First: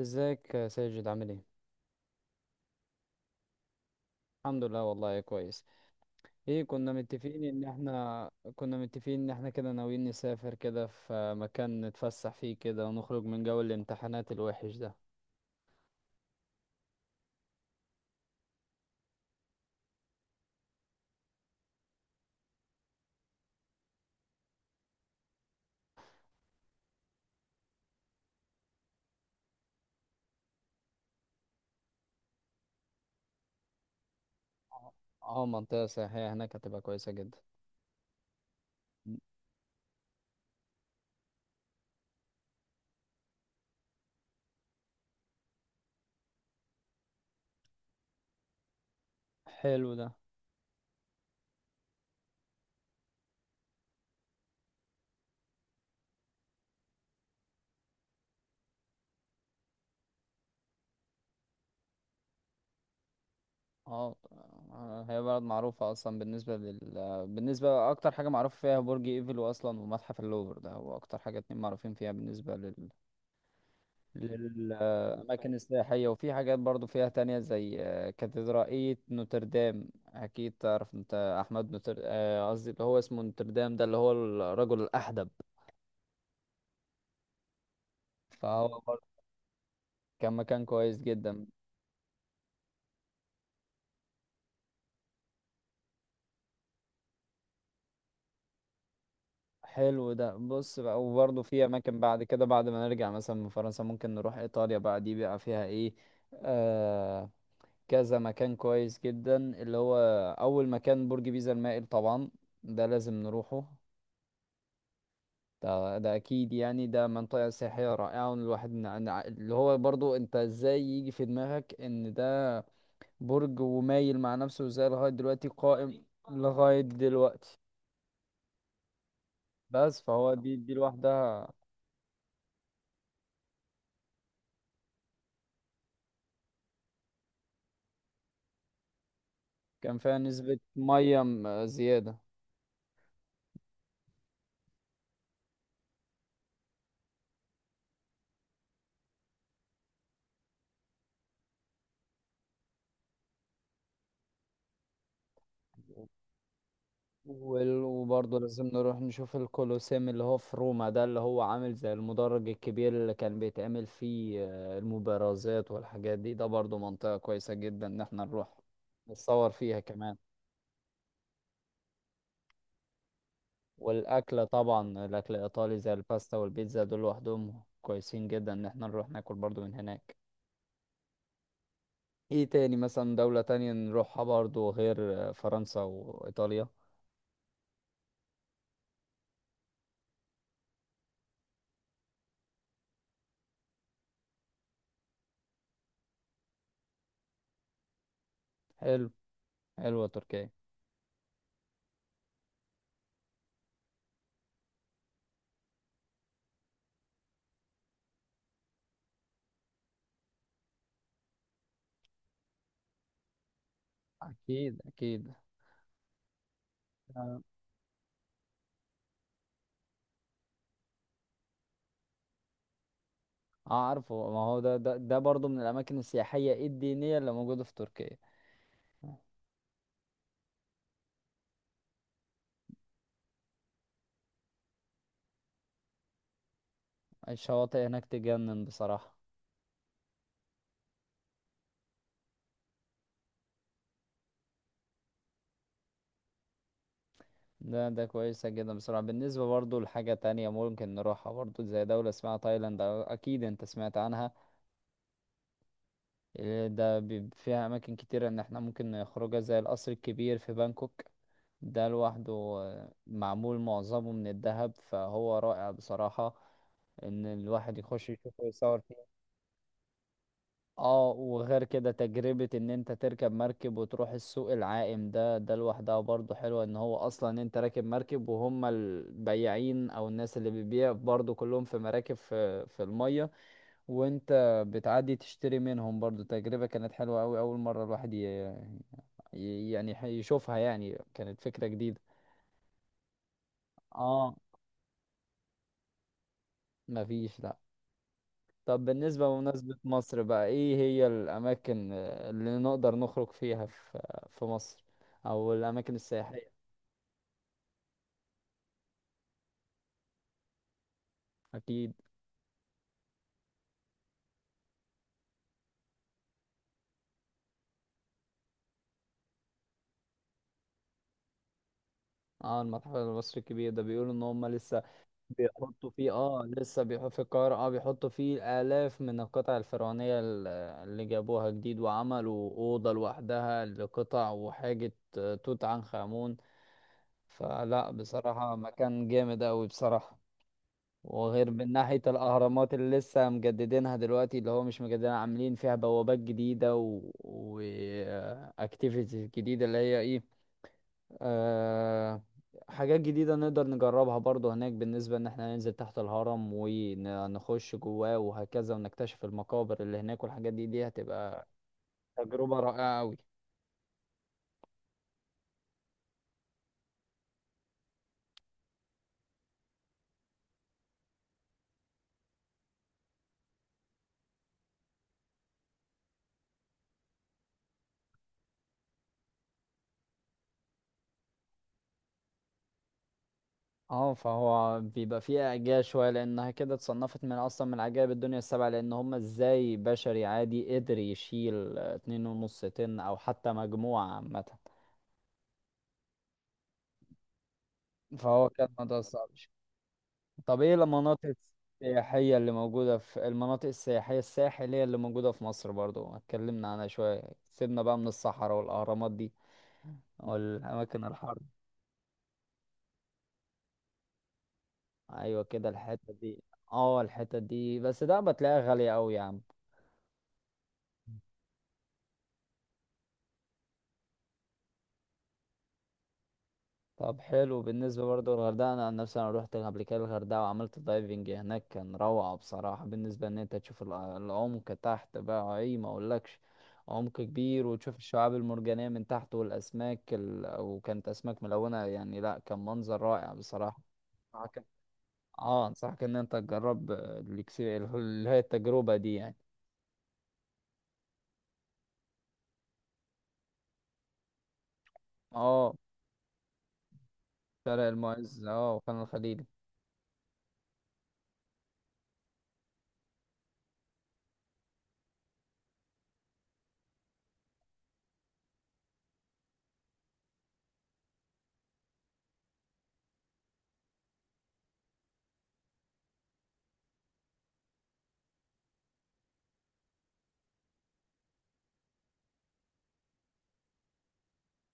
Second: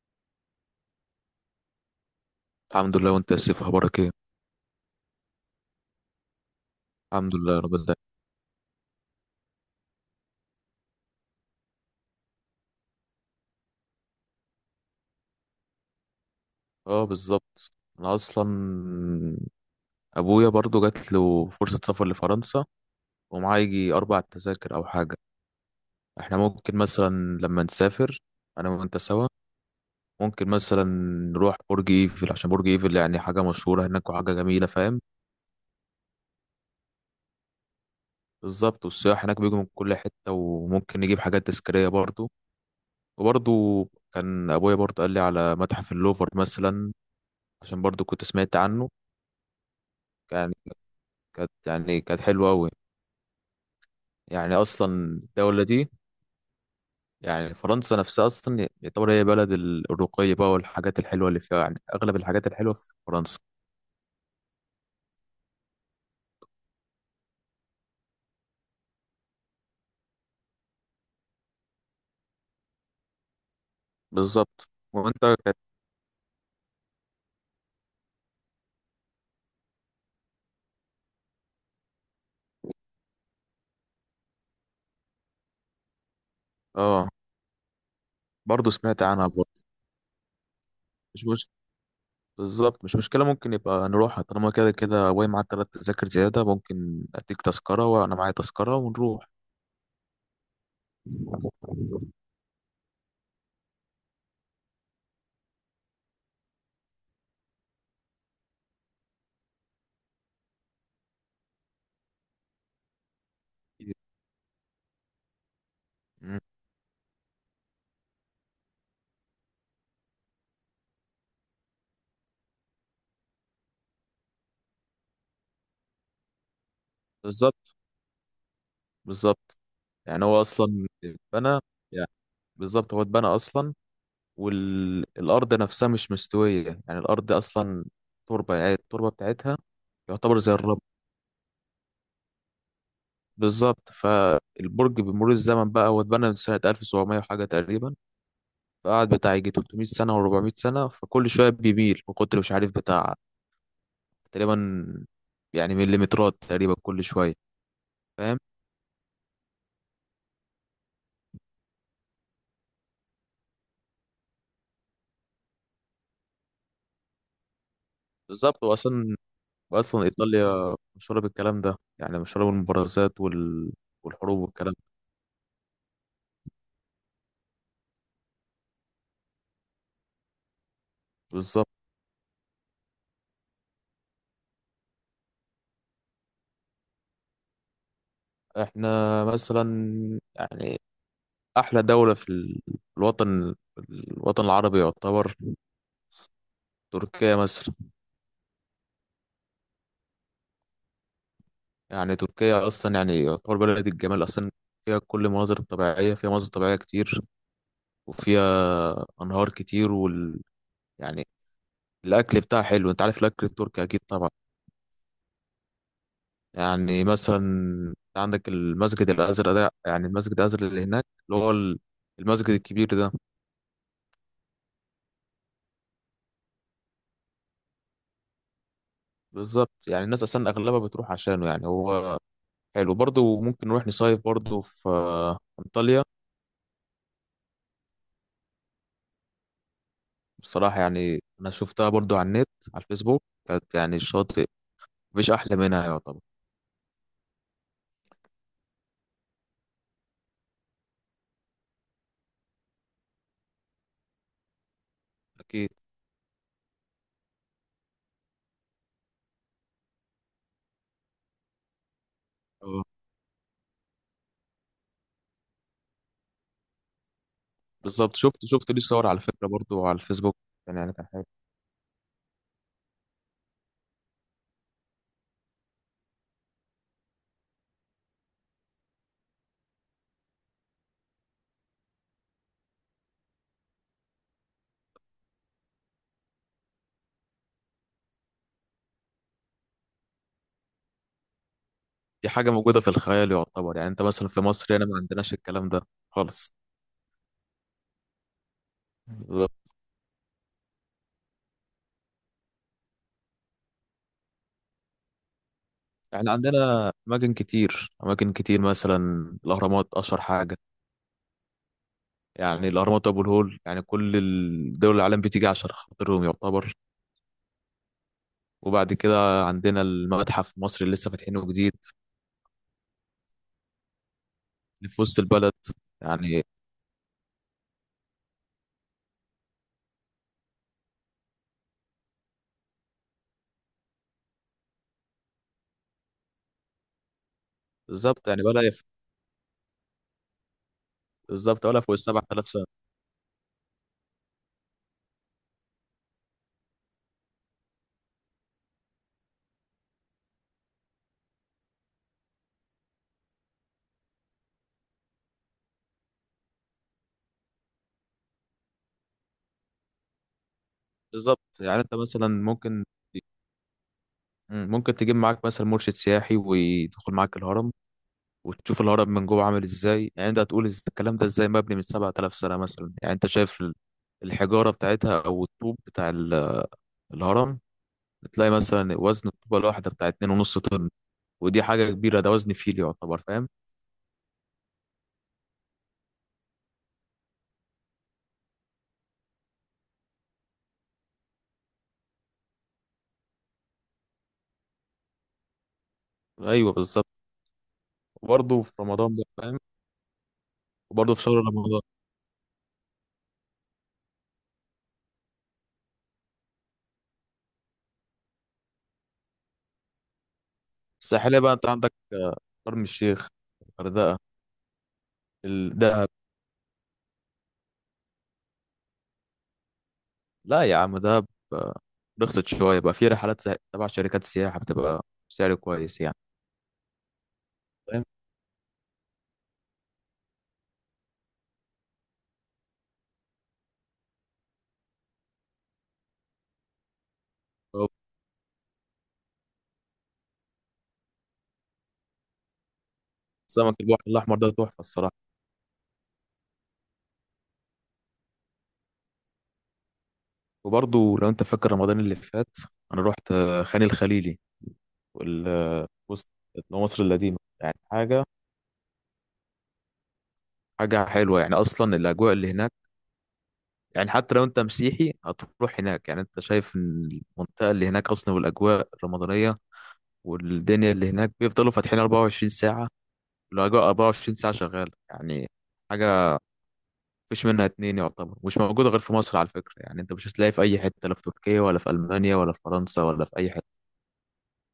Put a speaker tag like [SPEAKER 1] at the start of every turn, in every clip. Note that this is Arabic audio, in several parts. [SPEAKER 1] ازيك يا ساجد، عامل ايه؟
[SPEAKER 2] الحمد لله. وانت يا سيف اخبارك ايه؟
[SPEAKER 1] الحمد لله، والله كويس. ايه، كنا
[SPEAKER 2] الحمد
[SPEAKER 1] متفقين
[SPEAKER 2] لله يا
[SPEAKER 1] ان
[SPEAKER 2] رب العالمين.
[SPEAKER 1] احنا كنا متفقين ان احنا كده ناويين نسافر كده في مكان نتفسح فيه كده، ونخرج من جو الامتحانات الوحش ده.
[SPEAKER 2] اه، بالظبط. انا اصلا ابويا برضو جات له فرصه سفر لفرنسا، ومعاه يجي اربع تذاكر او حاجه. احنا ممكن مثلا لما نسافر انا وانت سوا، ممكن مثلا نروح برج ايفل، عشان برج ايفل يعني حاجه مشهوره هناك وحاجه جميله،
[SPEAKER 1] اه.
[SPEAKER 2] فاهم؟
[SPEAKER 1] منطقة سياحية هناك، هتبقى كويسة جدا.
[SPEAKER 2] بالظبط، والسياح هناك بيجوا من كل حته، وممكن نجيب حاجات تذكاريه برضو. وبرضو كان ابويا برضو قال لي على متحف اللوفر مثلا، عشان برضو كنت سمعت عنه.
[SPEAKER 1] حلو ده.
[SPEAKER 2] يعني كانت حلوة أوي. يعني أصلا الدولة دي، يعني فرنسا نفسها أصلا يعتبر هي بلد الرقي بقى، والحاجات الحلوة اللي فيها، يعني أغلب الحاجات الحلوة في فرنسا.
[SPEAKER 1] اه. هي بلد معروفة اصلا بالنسبة، اكتر حاجة معروف فيها برج ايفل اصلا، ومتحف اللوفر، ده هو اكتر حاجة اتنين معروفين فيها، بالنسبة
[SPEAKER 2] بالظبط وأنت.
[SPEAKER 1] للأماكن
[SPEAKER 2] كانت
[SPEAKER 1] السياحية. وفي حاجات برضو فيها تانية زي كاتدرائية نوتردام، أكيد تعرف أنت. أحمد نوتر، قصدي اللي هو اسمه نوتردام، ده اللي هو الرجل الأحدب.
[SPEAKER 2] آه،
[SPEAKER 1] فهو
[SPEAKER 2] برضه
[SPEAKER 1] برضو
[SPEAKER 2] سمعت عنها برضه.
[SPEAKER 1] كان مكان كويس
[SPEAKER 2] مش
[SPEAKER 1] جدا.
[SPEAKER 2] مش بالظبط، مش مشكلة ممكن يبقى نروحها، طالما كده كده واي معاك تلات تذاكر زيادة، ممكن أديك تذكرة وأنا معايا تذكرة ونروح.
[SPEAKER 1] حلو ده. بص بقى، وبرضو في أماكن بعد كده، بعد ما نرجع مثلا من فرنسا، ممكن نروح إيطاليا بقى. دي بقى فيها إيه؟ آه كذا مكان كويس جدا، اللي هو أول مكان برج بيزا المائل طبعا. ده لازم نروحه. ده
[SPEAKER 2] مم.
[SPEAKER 1] اكيد، يعني ده منطقة سياحية رائعة. والواحد اللي هو برضو، انت ازاي يجي في دماغك ان ده برج، ومايل مع نفسه، وازاي لغاية دلوقتي قائم؟ لغاية دلوقتي.
[SPEAKER 2] بالظبط. بالظبط،
[SPEAKER 1] بس
[SPEAKER 2] يعني
[SPEAKER 1] فهو
[SPEAKER 2] هو
[SPEAKER 1] دي
[SPEAKER 2] أصلا
[SPEAKER 1] لوحدها.
[SPEAKER 2] اتبنى. يعني بالظبط هو اتبنى أصلا، والأرض نفسها مش مستوية، يعني الأرض أصلا تربة، يعني التربة بتاعتها
[SPEAKER 1] كان فيها
[SPEAKER 2] يعتبر زي
[SPEAKER 1] نسبة
[SPEAKER 2] الرب.
[SPEAKER 1] مية زيادة.
[SPEAKER 2] بالظبط، فالبرج بمرور الزمن بقى هو اتبنى من سنة 1700 وحاجة تقريبا، فقعد بتاع يجي 300 سنة و400 سنة، فكل شوية بيميل من كتر مش عارف بتاع، تقريبا يعني مليمترات تقريبا كل شوية. فاهم،
[SPEAKER 1] وبرضه لازم نروح نشوف الكولوسيوم، اللي هو في روما، ده اللي هو عامل زي المدرج الكبير اللي كان بيتعمل فيه المبارزات والحاجات دي. ده برضه منطقة كويسة جدا ان احنا نروح
[SPEAKER 2] بالظبط. وأصلا
[SPEAKER 1] نتصور فيها
[SPEAKER 2] وأصلا
[SPEAKER 1] كمان.
[SPEAKER 2] إيطاليا مشهورة بالكلام ده، يعني مشهورة بالمبارزات والحروب
[SPEAKER 1] والاكل
[SPEAKER 2] والكلام ده.
[SPEAKER 1] طبعا، الاكل الايطالي زي الباستا والبيتزا، دول لوحدهم كويسين جدا ان احنا نروح ناكل برضو من هناك.
[SPEAKER 2] بالظبط.
[SPEAKER 1] ايه تاني مثلا دولة تانية نروحها برضو غير فرنسا وايطاليا؟
[SPEAKER 2] احنا مثلا، يعني احلى دوله في الوطن، الوطن العربي يعتبر، تركيا مثلا.
[SPEAKER 1] حلو. حلوة تركيا.
[SPEAKER 2] يعني تركيا اصلا يعني يعتبر بلد الجمال اصلا، فيها كل المناظر الطبيعيه، فيها مناظر طبيعيه كتير، وفيها انهار كتير وال يعني الاكل بتاعها حلو، انت عارف الاكل التركي اكيد طبعا.
[SPEAKER 1] اكيد، اكيد.
[SPEAKER 2] يعني
[SPEAKER 1] آه.
[SPEAKER 2] مثلا عندك المسجد الازرق ده، يعني المسجد الازرق اللي هناك، اللي هو المسجد الكبير ده.
[SPEAKER 1] اه عارفه، ما هو ده برضو من الاماكن السياحية الدينية اللي موجودة في تركيا.
[SPEAKER 2] بالظبط، يعني الناس اصلا اغلبها بتروح عشانه يعني هو. حلو برضه، ممكن نروح نصيف برضه في انطاليا.
[SPEAKER 1] الشواطئ هناك تجنن بصراحة.
[SPEAKER 2] بصراحة يعني أنا شفتها برضو على النت، على الفيسبوك، كانت يعني الشاطئ مفيش أحلى منها يعتبر.
[SPEAKER 1] ده كويسة جدا بصراحة. بالنسبة برضو لحاجة تانية ممكن نروحها برضو، زي دولة اسمها تايلاند، أكيد أنت سمعت عنها.
[SPEAKER 2] أكيد،
[SPEAKER 1] إيه ده، فيها اماكن كتيرة ان احنا ممكن نخرجها، زي القصر الكبير في بانكوك. ده لوحده،
[SPEAKER 2] أه،
[SPEAKER 1] معمول معظمه من الذهب، فهو رائع بصراحة. ان الواحد يخش
[SPEAKER 2] بالظبط،
[SPEAKER 1] يشوفه
[SPEAKER 2] شفت
[SPEAKER 1] ويصور
[SPEAKER 2] ليه صور
[SPEAKER 1] فيه.
[SPEAKER 2] على فكرة برضو على الفيسبوك، كان يعني كان
[SPEAKER 1] اه.
[SPEAKER 2] حاجة.
[SPEAKER 1] وغير كده، تجربة ان انت تركب مركب وتروح السوق العائم، ده لوحدها برضو حلوة. ان هو اصلا انت راكب مركب، وهم البياعين او الناس اللي بتبيع برضو كلهم في مراكب، في المية، وانت بتعدي تشتري منهم. برضو تجربة كانت حلوة أوي، أول مرة الواحد يشوفها، يعني كانت فكرة جديدة.
[SPEAKER 2] دي حاجة موجودة في الخيال يعتبر، يعني أنت مثلا
[SPEAKER 1] اه.
[SPEAKER 2] في مصر هنا ما عندناش الكلام ده خالص.
[SPEAKER 1] مفيش، لأ. طب بالنسبة
[SPEAKER 2] بالظبط،
[SPEAKER 1] لمناسبة مصر بقى، إيه هي الأماكن اللي نقدر نخرج فيها في مصر، أو الأماكن
[SPEAKER 2] يعني
[SPEAKER 1] السياحية؟
[SPEAKER 2] عندنا أماكن كتير، أماكن كتير مثلا الأهرامات أشهر حاجة.
[SPEAKER 1] أكيد.
[SPEAKER 2] يعني الأهرامات وأبو الهول، يعني كل دول العالم بتيجي عشان خاطرهم يعتبر. وبعد كده عندنا المتحف المصري اللي لسه فاتحينه جديد،
[SPEAKER 1] اه، المتحف المصري الكبير ده بيقولوا إن هما لسه
[SPEAKER 2] اللي في وسط البلد.
[SPEAKER 1] بيحطوا فيه،
[SPEAKER 2] يعني
[SPEAKER 1] لسه بيحطوا في القاهرة، بيحطوا فيه آلاف من القطع الفرعونية، اللي جابوها جديد، وعملوا أوضة لوحدها لقطع وحاجة توت عنخ آمون. فلا
[SPEAKER 2] بالظبط، يعني
[SPEAKER 1] بصراحة مكان جامد أوي بصراحة. وغير
[SPEAKER 2] بالظبط،
[SPEAKER 1] من
[SPEAKER 2] ولا فوق
[SPEAKER 1] ناحية
[SPEAKER 2] السبع آلاف سنة.
[SPEAKER 1] الأهرامات اللي لسه مجددينها دلوقتي، اللي هو مش مجددينها، عاملين فيها بوابات جديدة و activities جديدة، اللي هي ايه، آه، حاجات جديدة نقدر نجربها برضو هناك. بالنسبة ان احنا ننزل تحت الهرم ونخش جواه وهكذا، ونكتشف المقابر اللي هناك والحاجات دي، دي
[SPEAKER 2] بالظبط،
[SPEAKER 1] هتبقى
[SPEAKER 2] يعني أنت مثلا
[SPEAKER 1] تجربة
[SPEAKER 2] ممكن،
[SPEAKER 1] رائعة قوي.
[SPEAKER 2] ممكن تجيب معاك مثلا مرشد سياحي ويدخل معاك الهرم، وتشوف الهرم من جوه عامل إزاي، يعني أنت هتقول الكلام ده إزاي مبني من سبع آلاف سنة مثلا. يعني أنت شايف الحجارة بتاعتها، أو الطوب بتاع الهرم، تلاقي مثلا وزن الطوبة الواحدة بتاع اتنين ونص طن، ودي حاجة كبيرة، ده وزن فيل يعتبر، فاهم؟
[SPEAKER 1] اه، فهو بيبقى فيها اعجاز شوية، لانها كده اتصنفت من، اصلا من عجائب الدنيا السبعة. لان هم ازاي بشري عادي قدر يشيل 2.5 طن، او حتى مجموعة عامة.
[SPEAKER 2] أيوه، بالظبط.
[SPEAKER 1] فهو
[SPEAKER 2] وبرضه
[SPEAKER 1] كان
[SPEAKER 2] في
[SPEAKER 1] موضوع
[SPEAKER 2] رمضان بقى،
[SPEAKER 1] صعب.
[SPEAKER 2] فاهم؟
[SPEAKER 1] طب ايه
[SPEAKER 2] وبرضه في
[SPEAKER 1] المناطق
[SPEAKER 2] شهر رمضان.
[SPEAKER 1] السياحية اللي موجودة في، المناطق السياحية الساحلية اللي موجودة في مصر برضو، اتكلمنا عنها شوية. سيبنا بقى من الصحراء والأهرامات دي، والأماكن الحر.
[SPEAKER 2] الساحلية بقى، أنت عندك شرم الشيخ، الغردقة،
[SPEAKER 1] أيوة كده،
[SPEAKER 2] الدهب.
[SPEAKER 1] الحتة دي. اه، الحتة دي، بس ده بتلاقيها غالية أوي يا عم.
[SPEAKER 2] لا يا عم دهب، آه، رخصت شوية بقى، في رحلات تبع شركات السياحة، بتبقى سعر كويس يعني.
[SPEAKER 1] طب حلو. بالنسبة
[SPEAKER 2] فاهم،
[SPEAKER 1] برضه للغردقة، أنا عن نفسي، أنا روحت قبل كده الغردقة، وعملت دايفنج هناك، كان روعة بصراحة. بالنسبة إن أنت تشوف العمق تحت بقى، أي ما أقولكش، عمق كبير،
[SPEAKER 2] أو
[SPEAKER 1] وتشوف الشعاب المرجانية من تحت، والأسماك وكانت أسماك ملونة، يعني لأ، كان منظر رائع
[SPEAKER 2] سمك
[SPEAKER 1] بصراحة.
[SPEAKER 2] البحر الأحمر ده
[SPEAKER 1] أنصحك-
[SPEAKER 2] تحفة الصراحة.
[SPEAKER 1] اه انصحك ان انت تجرب اللي هي التجربة دي يعني.
[SPEAKER 2] وبرضه لو أنت فاكر رمضان اللي فات، أنا رحت خان الخليلي، وال
[SPEAKER 1] اه.
[SPEAKER 2] آه، وسط مصر القديمة، يعني
[SPEAKER 1] شارع
[SPEAKER 2] حاجة،
[SPEAKER 1] المعز، وخان الخليلي.
[SPEAKER 2] حاجة حلوة. يعني أصلا الأجواء اللي هناك، يعني حتى لو أنت مسيحي هتروح هناك، يعني أنت شايف إن المنطقة اللي هناك أصلا، والأجواء الرمضانية والدنيا اللي هناك بيفضلوا فاتحين 24 ساعة، الأجواء 24 ساعة شغالة يعني. حاجة مفيش منها اتنين يعتبر، مش موجودة غير في مصر على فكرة، يعني أنت مش هتلاقي في أي حتة، لا في تركيا ولا في ألمانيا ولا في فرنسا ولا في أي حتة،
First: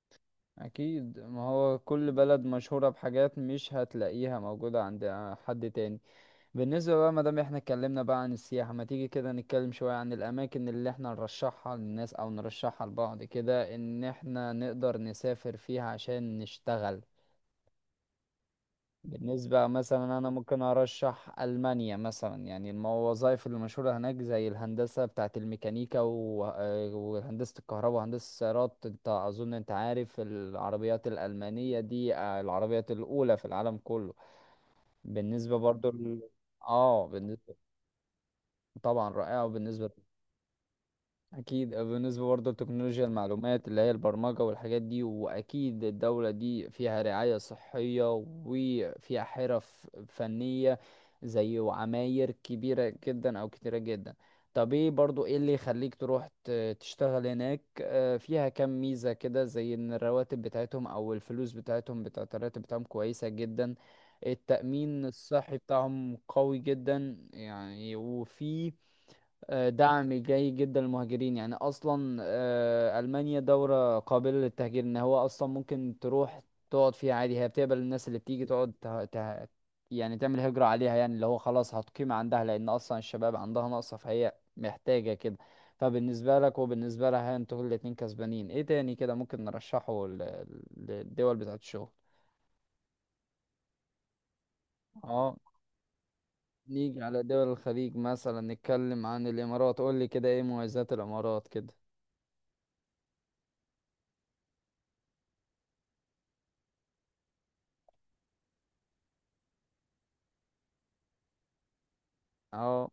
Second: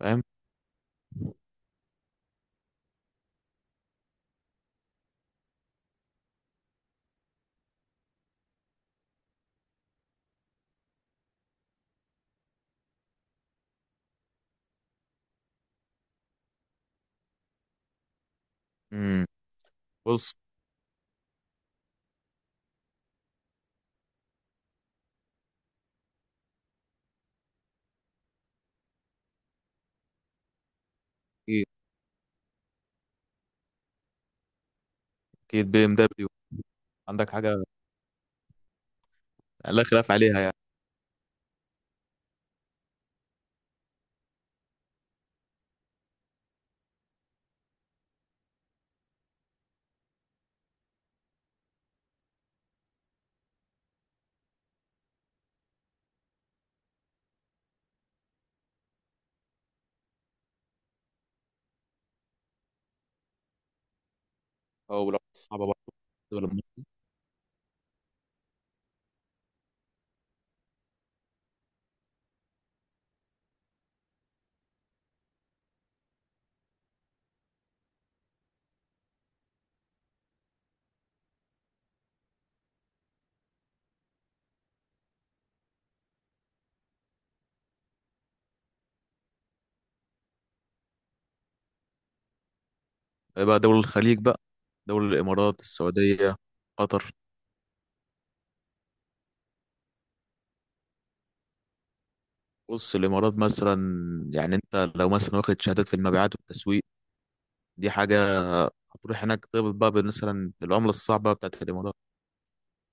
[SPEAKER 2] فاهم؟
[SPEAKER 1] اكيد، ما هو كل بلد مشهورة بحاجات مش هتلاقيها موجودة عند حد تاني. بالنسبة بقى، مادام احنا اتكلمنا بقى عن السياحة، ما تيجي كده نتكلم شوية عن الاماكن اللي احنا نرشحها للناس، او نرشحها لبعض كده، ان احنا نقدر نسافر فيها عشان نشتغل.
[SPEAKER 2] امم
[SPEAKER 1] بالنسبة مثلا، أنا
[SPEAKER 2] بص،
[SPEAKER 1] ممكن أرشح ألمانيا مثلا. يعني الوظائف المشهورة هناك زي الهندسة بتاعة الميكانيكا وهندسة الكهرباء وهندسة السيارات. أنت أظن أنت عارف العربيات
[SPEAKER 2] أكيد.
[SPEAKER 1] الألمانية دي، العربيات الأولى في العالم كله. بالنسبة
[SPEAKER 2] أكيد بي
[SPEAKER 1] برضو
[SPEAKER 2] إم
[SPEAKER 1] ل...
[SPEAKER 2] دبليو،
[SPEAKER 1] آه
[SPEAKER 2] عندك حاجة
[SPEAKER 1] بالنسبة، طبعا رائعة،
[SPEAKER 2] يعني لا
[SPEAKER 1] وبالنسبة.
[SPEAKER 2] خلاف عليها يعني.
[SPEAKER 1] اكيد. بالنسبه برضه لتكنولوجيا المعلومات، اللي هي البرمجه والحاجات دي. واكيد الدوله دي فيها رعايه صحيه، وفيها حرف فنيه، زي وعماير كبيره جدا او كتيره جدا. طب ايه برضه ايه اللي يخليك تروح تشتغل هناك؟ فيها كام ميزه كده، زي ان الرواتب بتاعتهم او الفلوس بتاعتهم بتاعت الراتب بتاعهم كويسه جدا. التأمين
[SPEAKER 2] أو لو
[SPEAKER 1] الصحي
[SPEAKER 2] صعبة برضه
[SPEAKER 1] بتاعهم
[SPEAKER 2] دول
[SPEAKER 1] قوي
[SPEAKER 2] المصري.
[SPEAKER 1] جدا يعني، وفي دعم جيد جدا للمهاجرين. يعني اصلا المانيا دوله قابله للتهجير، ان هو اصلا ممكن تروح تقعد فيها عادي، هي بتقبل الناس اللي بتيجي تقعد يعني تعمل هجره عليها، يعني اللي هو خلاص هتقيم عندها، لان اصلا الشباب عندها ناقصه، فهي محتاجه كده. فبالنسبه لك وبالنسبه لها، انتوا الاتنين كسبانين. ايه تاني كده ممكن نرشحه للدول بتاعت الشغل؟
[SPEAKER 2] بقى دول الخليج بقى، دول
[SPEAKER 1] اه.
[SPEAKER 2] الإمارات، السعودية،
[SPEAKER 1] نيجي
[SPEAKER 2] قطر.
[SPEAKER 1] على دول الخليج مثلا، نتكلم عن الامارات. قول لي كده، ايه مميزات الامارات كده؟
[SPEAKER 2] بص الإمارات مثلا، يعني أنت لو مثلا واخد شهادات في المبيعات والتسويق، دي حاجة، هتروح هناك تقبض بقى مثلا بالعملة الصعبة بتاعت الإمارات.
[SPEAKER 1] اه.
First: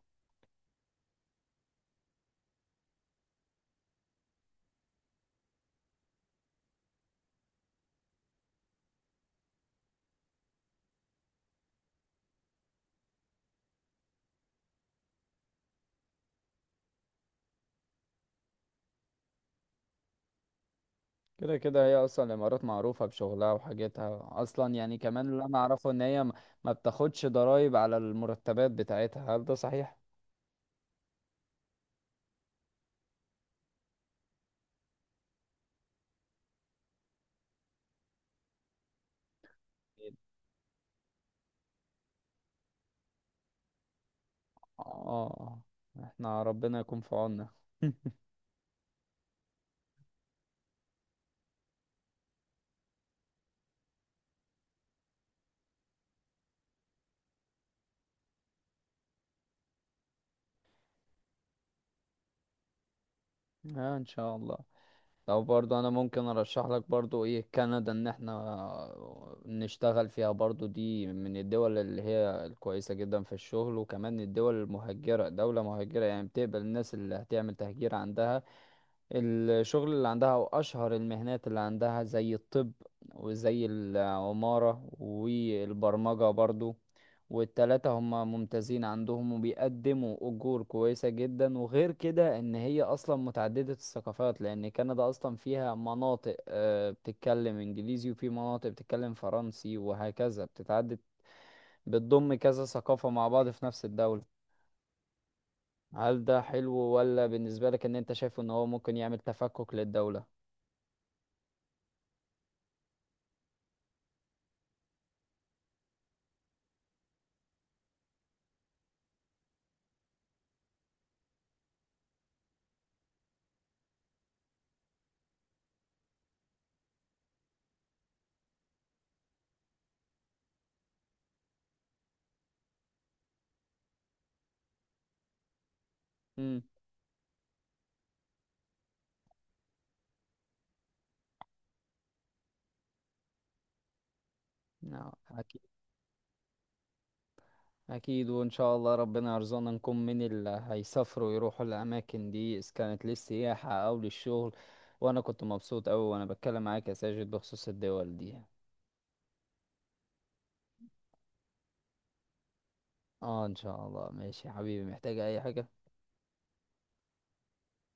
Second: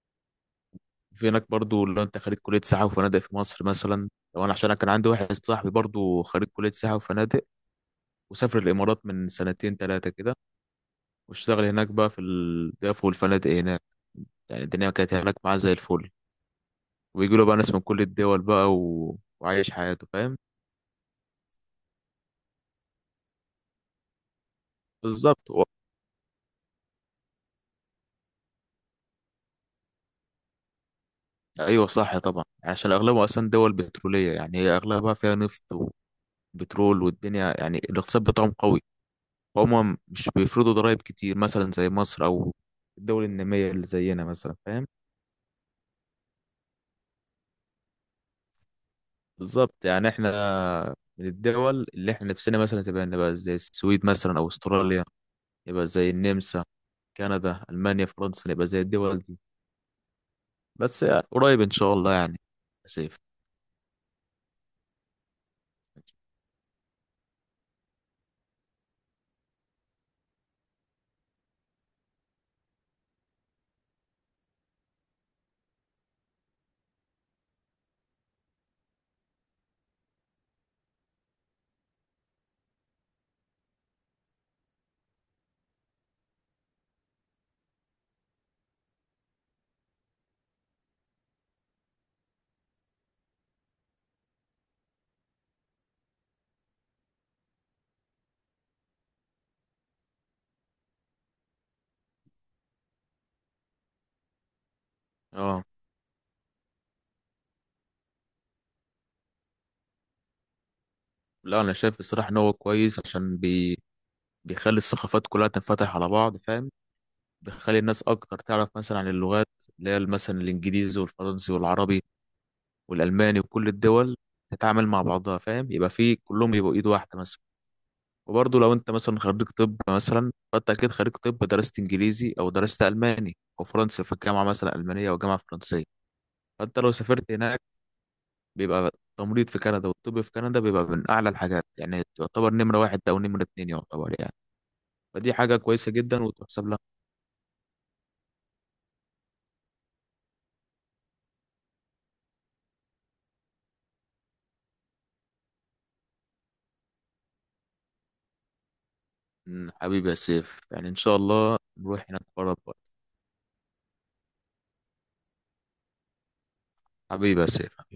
[SPEAKER 2] في هناك برضو، لو انت خريج كلية سياحة وفنادق في مصر مثلا، لو انا عشان انا كان عندي واحد صاحبي برضو خريج كلية سياحة وفنادق، وسافر الامارات من سنتين ثلاثة كده، واشتغل هناك بقى في الضيافة والفنادق هناك، يعني الدنيا كانت هناك معاه زي الفل، ويجي له بقى ناس من كل الدول بقى وعايش حياته، فاهم؟
[SPEAKER 1] كده كده، هي اصلا الامارات معروفه بشغلها وحاجتها اصلا يعني. كمان اللي
[SPEAKER 2] بالظبط
[SPEAKER 1] انا اعرفه ان هي ما بتاخدش ضرائب على المرتبات بتاعتها. هل ده صحيح؟
[SPEAKER 2] ايوه صح طبعا، يعني عشان اغلبها اصلا دول بترولية، يعني هي اغلبها فيها نفط وبترول، والدنيا يعني الاقتصاد بتاعهم قوي، هما مش بيفرضوا ضرائب كتير مثلا زي مصر او الدول النامية اللي زينا مثلا، فاهم؟
[SPEAKER 1] اه، احنا ربنا يكون في عوننا.
[SPEAKER 2] بالظبط، يعني احنا من الدول اللي احنا نفسنا مثلا تبقى نبقى زي السويد مثلا، او استراليا، يبقى زي النمسا، كندا، المانيا، فرنسا، نبقى زي الدول دي. بس يعني قريب ان شاء الله يعني، يا سيف.
[SPEAKER 1] اه، ان شاء الله. لو برضو انا ممكن ارشح لك برضو ايه، كندا ان احنا نشتغل فيها برضو. دي من الدول اللي هي الكويسة جدا في الشغل، وكمان الدول المهجرة، دولة مهجرة يعني بتقبل الناس اللي هتعمل تهجير عندها. الشغل اللي عندها او اشهر المهنات اللي عندها زي الطب، وزي العمارة والبرمجة برضو. والتلاتة هم ممتازين عندهم، وبيقدموا اجور كويسة جدا. وغير كده ان هي اصلا متعددة الثقافات، لان كندا اصلا فيها مناطق بتتكلم انجليزي، وفي مناطق بتتكلم فرنسي، وهكذا بتتعدد، بتضم كذا ثقافة مع بعض في نفس الدولة.
[SPEAKER 2] اه،
[SPEAKER 1] هل ده حلو ولا بالنسبة لك ان انت شايف ان هو ممكن يعمل تفكك للدولة؟
[SPEAKER 2] لا انا شايف الصراحة ان هو كويس، بيخلي الثقافات كلها تنفتح على بعض، فاهم؟ بيخلي الناس اكتر تعرف مثلا عن اللغات، اللي هي مثلا الانجليزي والفرنسي والعربي والالماني، وكل الدول تتعامل مع بعضها، فاهم؟ يبقى في كلهم يبقوا ايد واحده مثلا. وبرضه لو انت مثلا خريج طب مثلا، فانت اكيد خريج طب درست انجليزي او درست الماني او فرنسي في الجامعه مثلا المانيه او جامعه فرنسيه، فانت لو سافرت هناك، بيبقى التمريض في كندا والطب في كندا بيبقى من اعلى الحاجات، يعني يعتبر نمره واحد او نمره اتنين يعتبر يعني.
[SPEAKER 1] نعم،
[SPEAKER 2] فدي حاجه
[SPEAKER 1] أكيد.
[SPEAKER 2] كويسه جدا وتحسب لها.
[SPEAKER 1] أكيد، وإن شاء الله ربنا يرزقنا نكون من اللي هيسافروا يروحوا الأماكن دي، إذا كانت للسياحة أو للشغل. وأنا كنت مبسوط أوي وأنا بتكلم معاك يا ساجد بخصوص الدول دي.
[SPEAKER 2] حبيبي يا سيف، يعني ان شاء الله نروح هناك بره بره.
[SPEAKER 1] اه إن شاء الله. ماشي يا حبيبي، محتاج أي حاجة؟
[SPEAKER 2] حبيبي يا سيف